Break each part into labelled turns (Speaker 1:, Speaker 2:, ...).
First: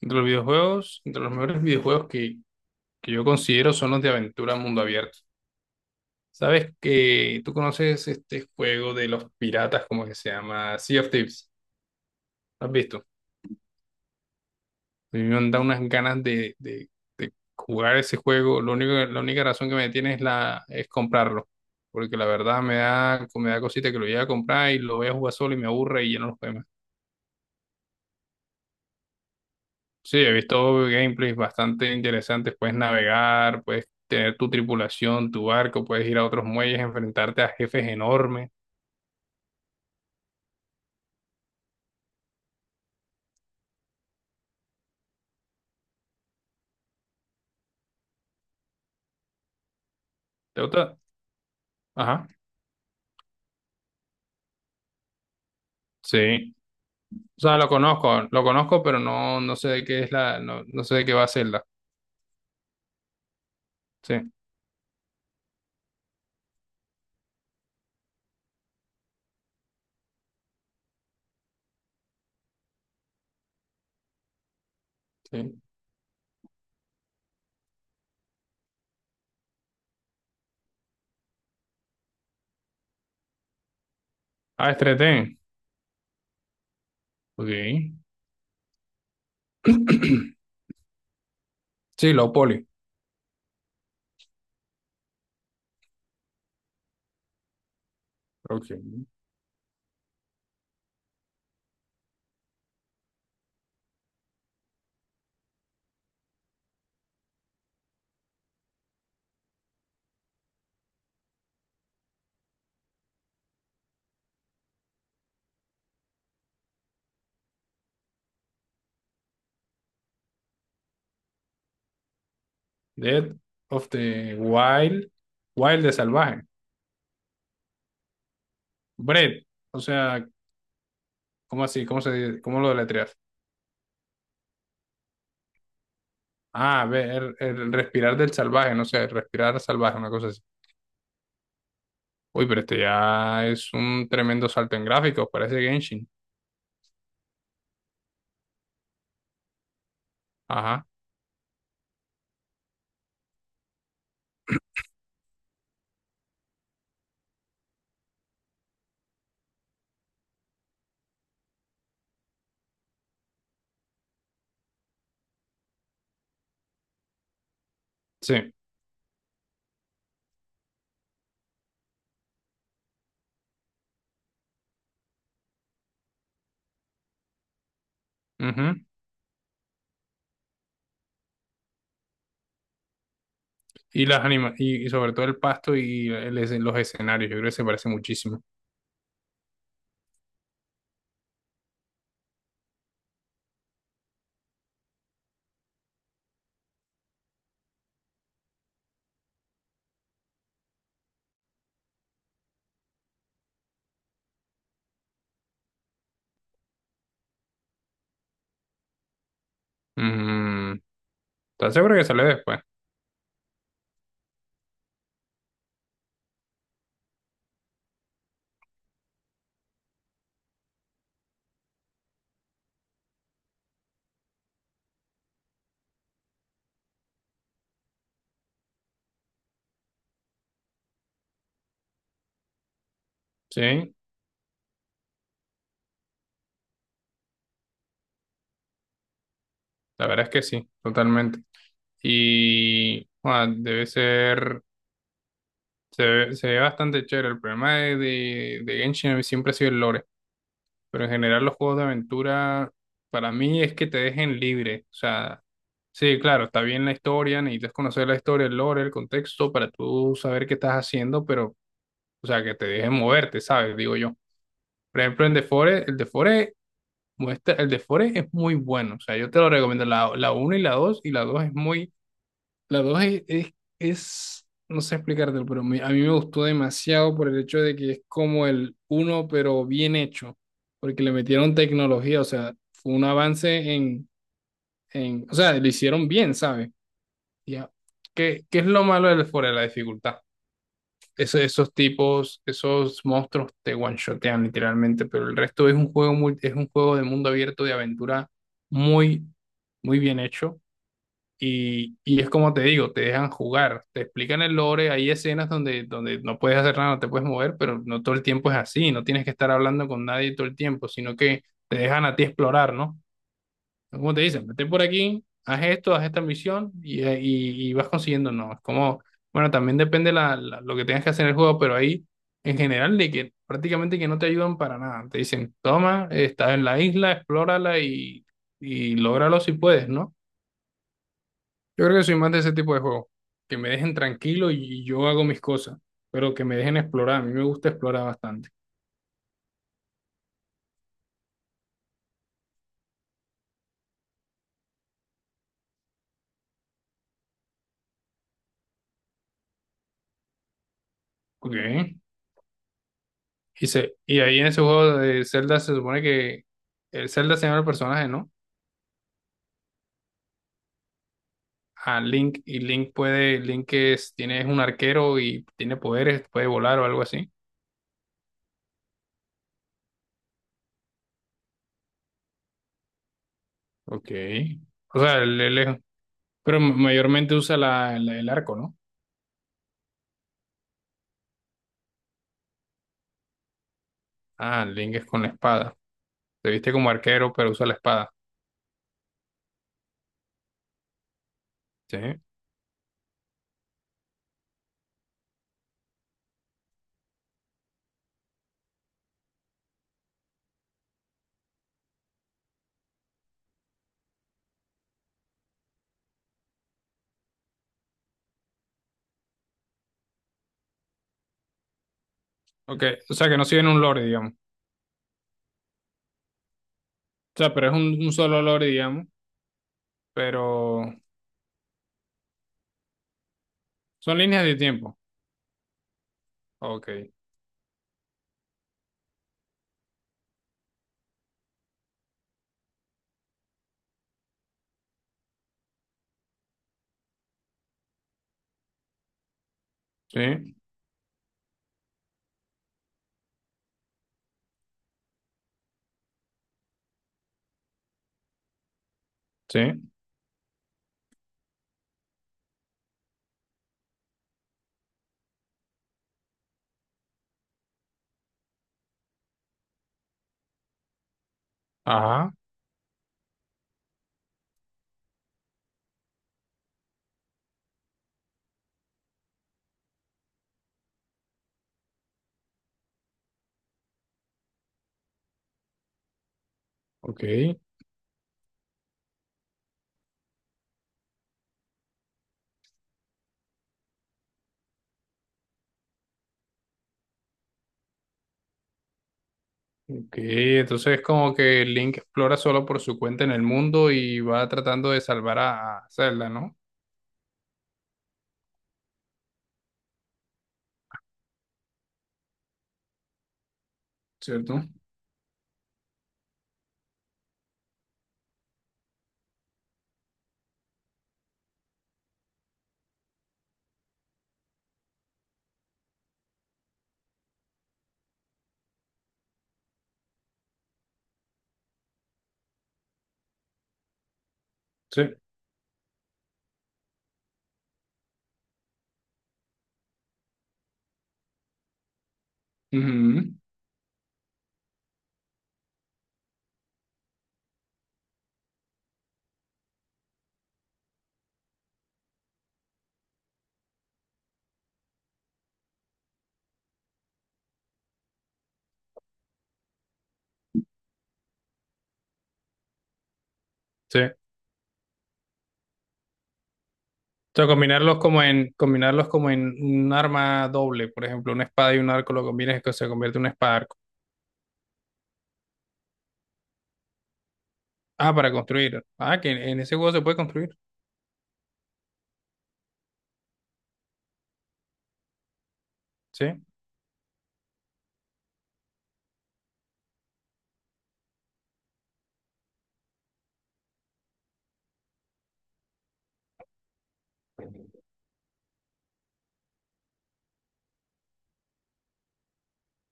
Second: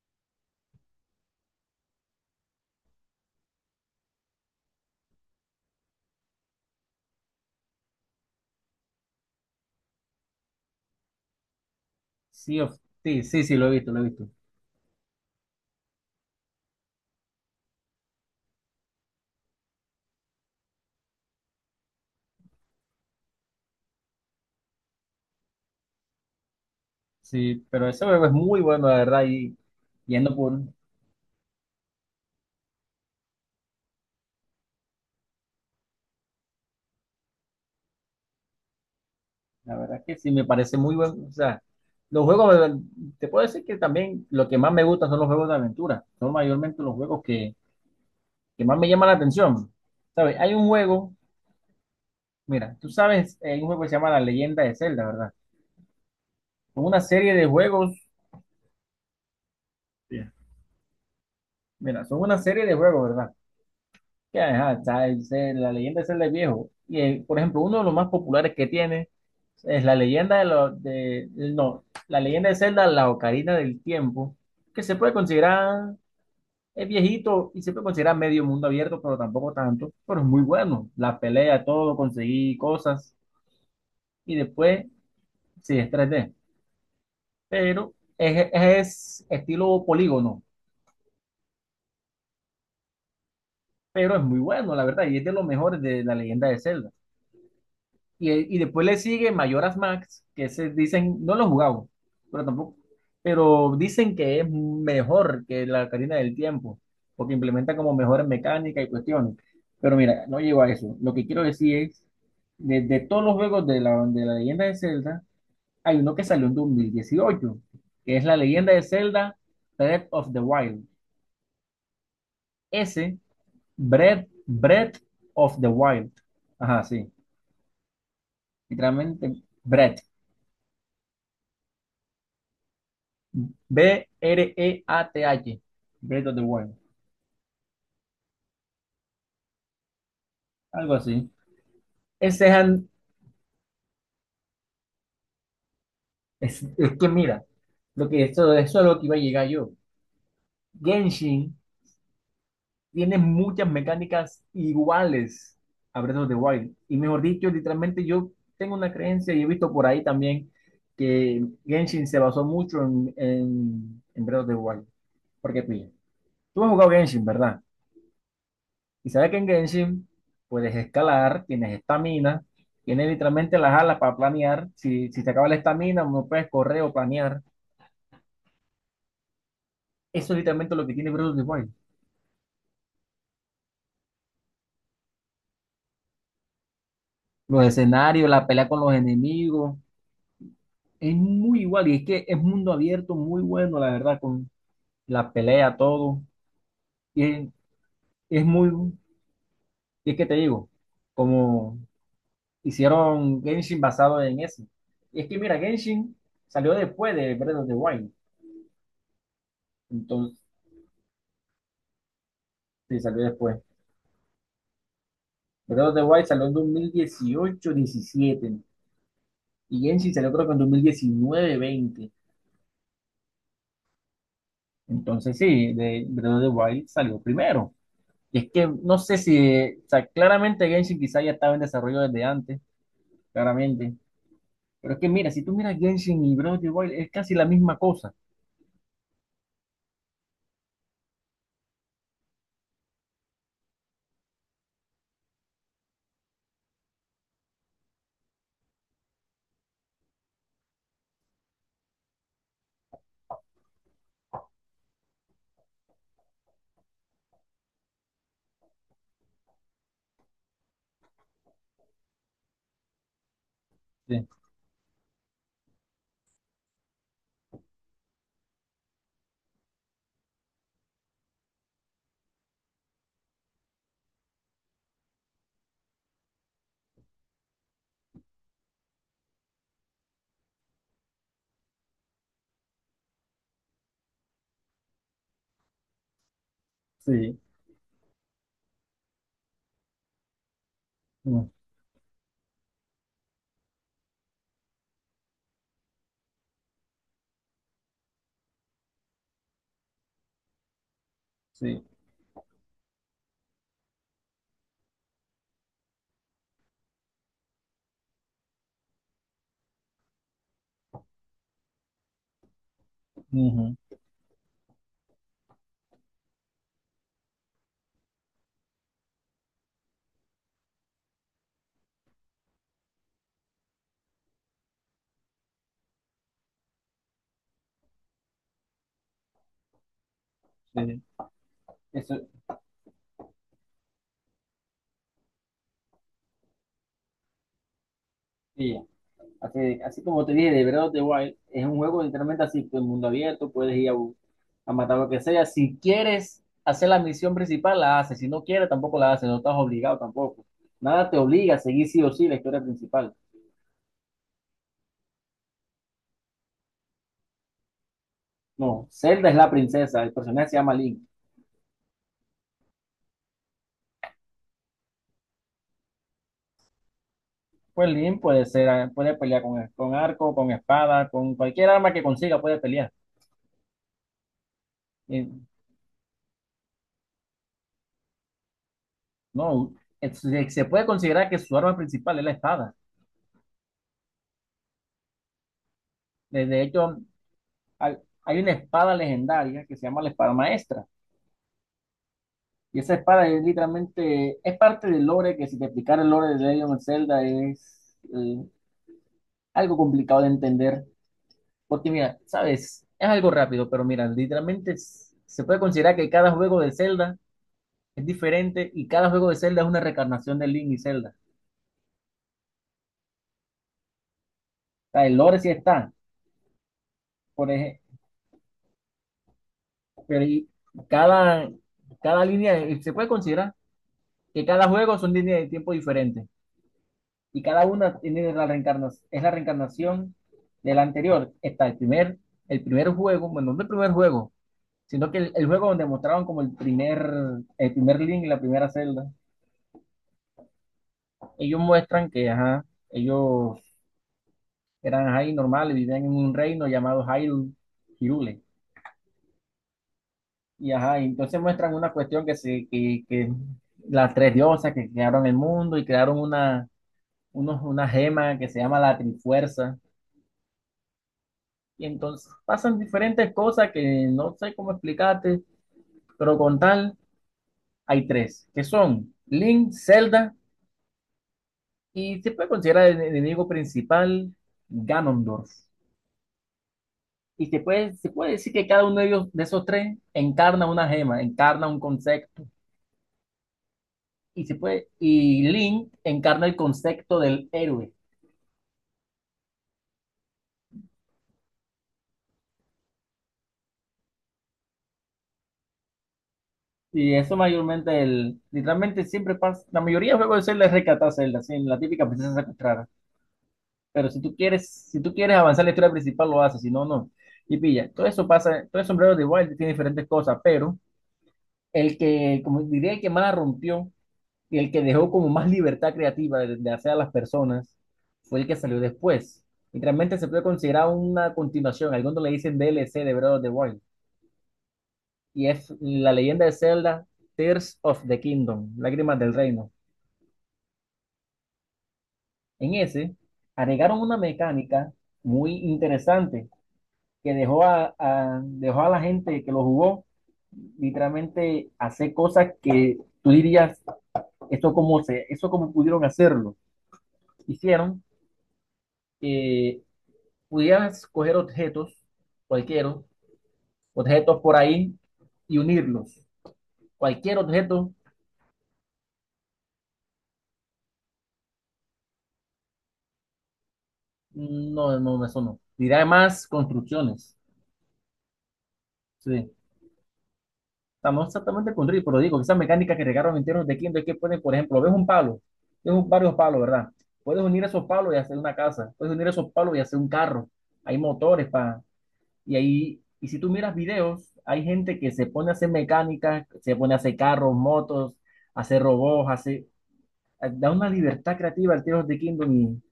Speaker 1: Entre los videojuegos, entre los mejores videojuegos que yo considero son los de aventura mundo abierto. ¿Sabes que tú conoces este juego de los piratas, como que se llama Sea of Thieves?
Speaker 2: Sea
Speaker 1: ¿Lo has
Speaker 2: of
Speaker 1: visto?
Speaker 2: Thieves, sí, sí, lo he visto, lo he visto.
Speaker 1: A mí me da unas ganas de jugar ese juego. Lo único, la única razón que me detiene es comprarlo. Porque la verdad me da cosita que lo llegue a comprar y lo voy a jugar solo y me aburre y ya no lo juego.
Speaker 2: Sí, pero ese juego es muy bueno, la verdad,
Speaker 1: Sí, he
Speaker 2: yendo por,
Speaker 1: visto gameplays bastante interesantes. Puedes navegar, puedes tener tu tripulación, tu barco, puedes ir a otros muelles, enfrentarte a jefes enormes.
Speaker 2: la verdad que sí, me parece muy bueno. O sea, los juegos, te puedo decir que también lo que más me gusta son los juegos de aventura, son mayormente los juegos que más me llaman la atención. ¿Sabes? Hay
Speaker 1: ¿Te
Speaker 2: un
Speaker 1: gusta?
Speaker 2: juego,
Speaker 1: Ajá.
Speaker 2: mira, tú sabes, hay un juego que se llama La Leyenda de Zelda, ¿verdad?
Speaker 1: Sí.
Speaker 2: Son una serie
Speaker 1: O
Speaker 2: de
Speaker 1: sea,
Speaker 2: juegos.
Speaker 1: lo conozco, pero no, no sé de qué es
Speaker 2: Sí.
Speaker 1: la, no, no sé de qué va a ser la.
Speaker 2: Mira, son una serie de juegos, ¿verdad?
Speaker 1: Sí,
Speaker 2: Que ajá, está la leyenda es Zelda viejo. Y por ejemplo, uno de los más populares que tiene es la leyenda de los de no, la leyenda de Zelda, la Ocarina del Tiempo, que se puede
Speaker 1: sí.
Speaker 2: considerar es viejito y se puede considerar medio mundo abierto, pero tampoco tanto, pero es muy bueno. La pelea, todo, conseguí cosas y
Speaker 1: Ah,
Speaker 2: después
Speaker 1: Estreten.
Speaker 2: sí es 3D,
Speaker 1: Ok.
Speaker 2: pero es estilo polígono,
Speaker 1: Sí, lo poli.
Speaker 2: pero es muy bueno, la verdad, y es de los mejores de la leyenda de Zelda. Y después le
Speaker 1: Ok.
Speaker 2: sigue Mayoras Max, que se dicen, no lo he jugado, pero tampoco, pero dicen que es mejor que la Ocarina del Tiempo, porque implementa como mejores mecánicas y cuestiones. Pero mira, no llego a eso. Lo que quiero decir es, de todos los juegos de la leyenda de Zelda, hay uno que salió en 2018, que es la leyenda de Zelda Breath of the Wild. Ese,
Speaker 1: Dead of
Speaker 2: Breath,
Speaker 1: the
Speaker 2: Breath
Speaker 1: Wild.
Speaker 2: of the
Speaker 1: Wild de
Speaker 2: Wild.
Speaker 1: salvaje.
Speaker 2: Ajá, sí. Literalmente,
Speaker 1: Bread. O
Speaker 2: Breath.
Speaker 1: sea, ¿cómo así? ¿Cómo se dice? ¿Cómo lo deletreas?
Speaker 2: B-R-E-A-T-H. Breath of the Wild.
Speaker 1: Ah, ver, el respirar del salvaje, no sé, respirar salvaje, una cosa así.
Speaker 2: Algo así.
Speaker 1: Uy,
Speaker 2: Ese
Speaker 1: pero este ya es un tremendo salto en gráficos, parece Genshin.
Speaker 2: es que mira, lo que esto, eso es lo que iba a llegar yo.
Speaker 1: Ajá,
Speaker 2: Genshin tiene muchas mecánicas iguales a Breath of the Wild. Y mejor dicho, literalmente yo tengo una creencia y he visto por ahí también que Genshin se basó mucho en Breath of the Wild. Porque pilla. Tú has jugado Genshin, ¿verdad?
Speaker 1: sí.
Speaker 2: Y sabes que en Genshin puedes escalar, tienes estamina, tienes literalmente las alas para planear. Si te acaba la estamina, no puedes correr o planear.
Speaker 1: Ujú.
Speaker 2: Eso es literalmente lo que tiene Breath of the Wild.
Speaker 1: Y las anima y sobre todo el pasto y el los escenarios, yo creo que se
Speaker 2: Los
Speaker 1: parece
Speaker 2: escenarios,
Speaker 1: muchísimo.
Speaker 2: la pelea con los enemigos, es muy igual. Y es que es mundo abierto, muy bueno, la verdad, con la pelea, todo. Y es, es muy, y es que te digo, como hicieron Genshin basado en eso. Y es que mira, Genshin salió después de Breath of the Wild. Entonces,
Speaker 1: Mm, ¿estás seguro que sale después?
Speaker 2: sí, salió después. Breath of the Wild salió en 2018-2017 y Genshin salió creo que en 2019-2020. Entonces sí, de Breath of the Wild salió primero. Y es que no sé si, o sea, claramente Genshin quizá ya estaba en desarrollo desde antes, claramente.
Speaker 1: Sí,
Speaker 2: Pero es que mira, si tú miras Genshin y Breath of the Wild es casi la misma cosa.
Speaker 1: la verdad es que sí, totalmente. Y bueno, debe ser, se ve bastante chévere. El problema de Genshin siempre ha sido el lore. Pero en general los juegos de aventura para mí es que te dejen libre. O sea, sí, claro, está bien la historia, necesitas conocer la historia, el lore, el contexto para tú saber qué estás haciendo, pero, o sea, que te dejen moverte, ¿sabes? Digo yo.
Speaker 2: Sí,
Speaker 1: Por ejemplo, en The Forest, el The Forest es muy bueno. O sea, yo te lo recomiendo. La uno y la 2 y la dos es, no sé explicártelo, pero a mí me gustó demasiado por el hecho de que es como el uno pero bien hecho, porque le metieron tecnología, o sea, fue un avance en, o sea, lo hicieron bien, ¿sabes?
Speaker 2: sí,
Speaker 1: Ya. ¿Qué es lo malo del fuera de la dificultad?
Speaker 2: mm,
Speaker 1: Esos tipos, esos monstruos te one-shotean literalmente, pero el resto es un juego muy, es un juego de mundo abierto, de aventura muy, muy bien hecho
Speaker 2: sí,
Speaker 1: y es como te digo, te dejan jugar, te explican el lore, hay escenas donde, donde no puedes hacer nada, no te puedes mover, pero no todo el tiempo es así, no tienes que estar hablando con nadie todo el tiempo, sino que te dejan a ti explorar, ¿no?
Speaker 2: ujú,
Speaker 1: Como te dicen, vete por aquí, haz esto, haz esta misión y vas consiguiendo, ¿no? Es como, bueno, también depende la, lo que tengas que hacer en el juego, pero ahí en general de que prácticamente que no te ayudan para nada, te dicen, toma, estás en la isla, explórala y lógralo si puedes, ¿no?
Speaker 2: sí.
Speaker 1: Yo creo que soy
Speaker 2: Eso,
Speaker 1: más de ese tipo de juegos, que me dejen tranquilo y yo hago mis cosas, pero que me dejen explorar. A mí me gusta explorar bastante.
Speaker 2: sí. Así, así como te dije, de Breath of the Wild es un juego literalmente así, el mundo abierto, puedes ir a, a matar lo que sea. Si quieres hacer la misión principal, la haces. Si no quieres, tampoco la haces. No estás obligado tampoco. Nada te
Speaker 1: Ok.
Speaker 2: obliga a seguir sí o sí la historia principal.
Speaker 1: Y ahí en ese juego de Zelda se supone que el Zelda se llama el personaje, ¿no?
Speaker 2: No, Zelda es la princesa, el personaje se llama Link.
Speaker 1: A Link, y Link puede, Link es, tiene, es un arquero y tiene poderes, puede volar o algo así.
Speaker 2: Pues Link puede ser, puede pelear con arco, con espada, con cualquier arma que consiga puede pelear.
Speaker 1: Ok. O sea,
Speaker 2: Y
Speaker 1: él pero mayormente usa el arco, ¿no?
Speaker 2: no, se puede considerar que su arma principal es la espada.
Speaker 1: Ah, Link es con la espada.
Speaker 2: De
Speaker 1: Se
Speaker 2: de
Speaker 1: viste como
Speaker 2: hecho,
Speaker 1: arquero, pero usa la espada.
Speaker 2: hay una espada legendaria que se llama la espada maestra.
Speaker 1: Sí.
Speaker 2: Y esa espada es literalmente, es parte del lore, que si te explicara el lore de Legend of Zelda es algo complicado de entender. Porque mira, sabes, es algo rápido, pero mira, literalmente es- se puede considerar que cada juego de Zelda es diferente y cada juego de Zelda es una reencarnación de Link y Zelda.
Speaker 1: Ok, o sea que no siguen un lore, digamos.
Speaker 2: O sea, el lore sí está,
Speaker 1: O
Speaker 2: por
Speaker 1: sea, pero es
Speaker 2: ejemplo,
Speaker 1: un solo lore, digamos,
Speaker 2: pero y
Speaker 1: pero
Speaker 2: cada, cada línea, se puede considerar
Speaker 1: son líneas
Speaker 2: que
Speaker 1: de
Speaker 2: cada juego
Speaker 1: tiempo.
Speaker 2: son líneas de tiempo diferentes.
Speaker 1: Ok,
Speaker 2: Y cada una tiene la reencarnación, es la reencarnación del anterior. Está el primer juego, bueno, no el primer juego, sino que el juego donde mostraban como el primer link, la primera celda.
Speaker 1: sí,
Speaker 2: Ellos muestran que, ajá, ellos eran ahí normales, vivían en un reino llamado Hyrule, Hirule.
Speaker 1: sí,
Speaker 2: Y ajá, y entonces muestran una cuestión que las tres diosas que crearon el mundo y crearon una gema que se llama la Trifuerza. Y entonces
Speaker 1: ajá,
Speaker 2: pasan diferentes cosas que no sé cómo explicarte, pero con tal hay tres, que son Link, Zelda y se puede considerar el enemigo principal, Ganondorf.
Speaker 1: ok,
Speaker 2: Y se puede decir que cada uno de ellos, de esos tres, encarna una gema, encarna un concepto. Y se puede, y Link encarna el concepto del héroe.
Speaker 1: ok. Entonces es como que Link explora solo por su cuenta en el mundo y va tratando de salvar a Zelda, ¿no?
Speaker 2: Y eso mayormente, el, literalmente siempre pasa, la mayoría de juegos de Zelda es rescatar a Zelda, así, la típica princesa secuestrada. Pero si tú
Speaker 1: ¿Cierto?
Speaker 2: quieres, si tú quieres avanzar la historia principal, lo haces, si no, no. Y pilla, todo eso pasa, todo el sombrero de Wild tiene diferentes cosas, pero el que, como diría, el que más la rompió y el que dejó como más libertad creativa de hacer a las personas fue el que salió después. Y realmente se puede considerar una continuación, algunos le dicen DLC de Breath of the Wild,
Speaker 1: Sí.
Speaker 2: y es la leyenda de Zelda, Tears of the Kingdom, Lágrimas del Reino. En ese,
Speaker 1: Ujú,
Speaker 2: agregaron una mecánica muy interesante que dejó a, dejó a la gente que lo jugó literalmente hacer cosas que tú dirías, esto cómo se, eso cómo pudieron hacerlo. Hicieron que pudieras coger objetos, cualquiera,
Speaker 1: Sí. O
Speaker 2: objetos por ahí y unirlos. Cualquier
Speaker 1: sea,
Speaker 2: objeto,
Speaker 1: combinarlos como en un arma doble, por ejemplo, una espada y un arco lo combinas y que se convierte en un espada arco.
Speaker 2: no, no, eso no. Y además construcciones.
Speaker 1: Ah, para construir. Ah, que
Speaker 2: Sí.
Speaker 1: en ese juego se puede construir.
Speaker 2: Estamos exactamente con Drill, pero digo, esas mecánicas que regaron enteros de Kindle es que pueden, por ejemplo, ves un palo, ves un- varios
Speaker 1: Sí.
Speaker 2: palos, ¿verdad? Puedes unir esos palos y hacer una casa, puedes unir esos palos y hacer un carro, hay motores para, y ahí, y si tú miras videos, hay gente que se pone a hacer mecánica, se pone a hacer carros, motos, hacer robots, hace, da una libertad creativa al Tears of the Kingdom y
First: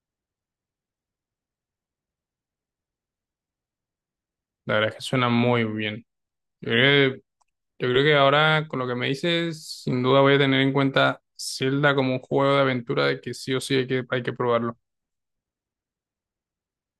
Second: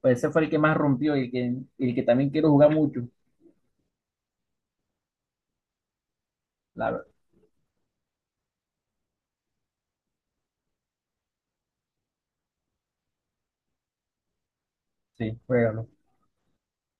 Speaker 2: pues ese fue el que más rompió y el que también quiero jugar mucho,
Speaker 1: La verdad es que suena muy bien.
Speaker 2: la verdad,
Speaker 1: Eh, Yo creo que ahora, con lo que me dices, sin duda voy a tener en cuenta Zelda como un juego de aventura de que sí o sí hay que probarlo.
Speaker 2: sí, juégalo.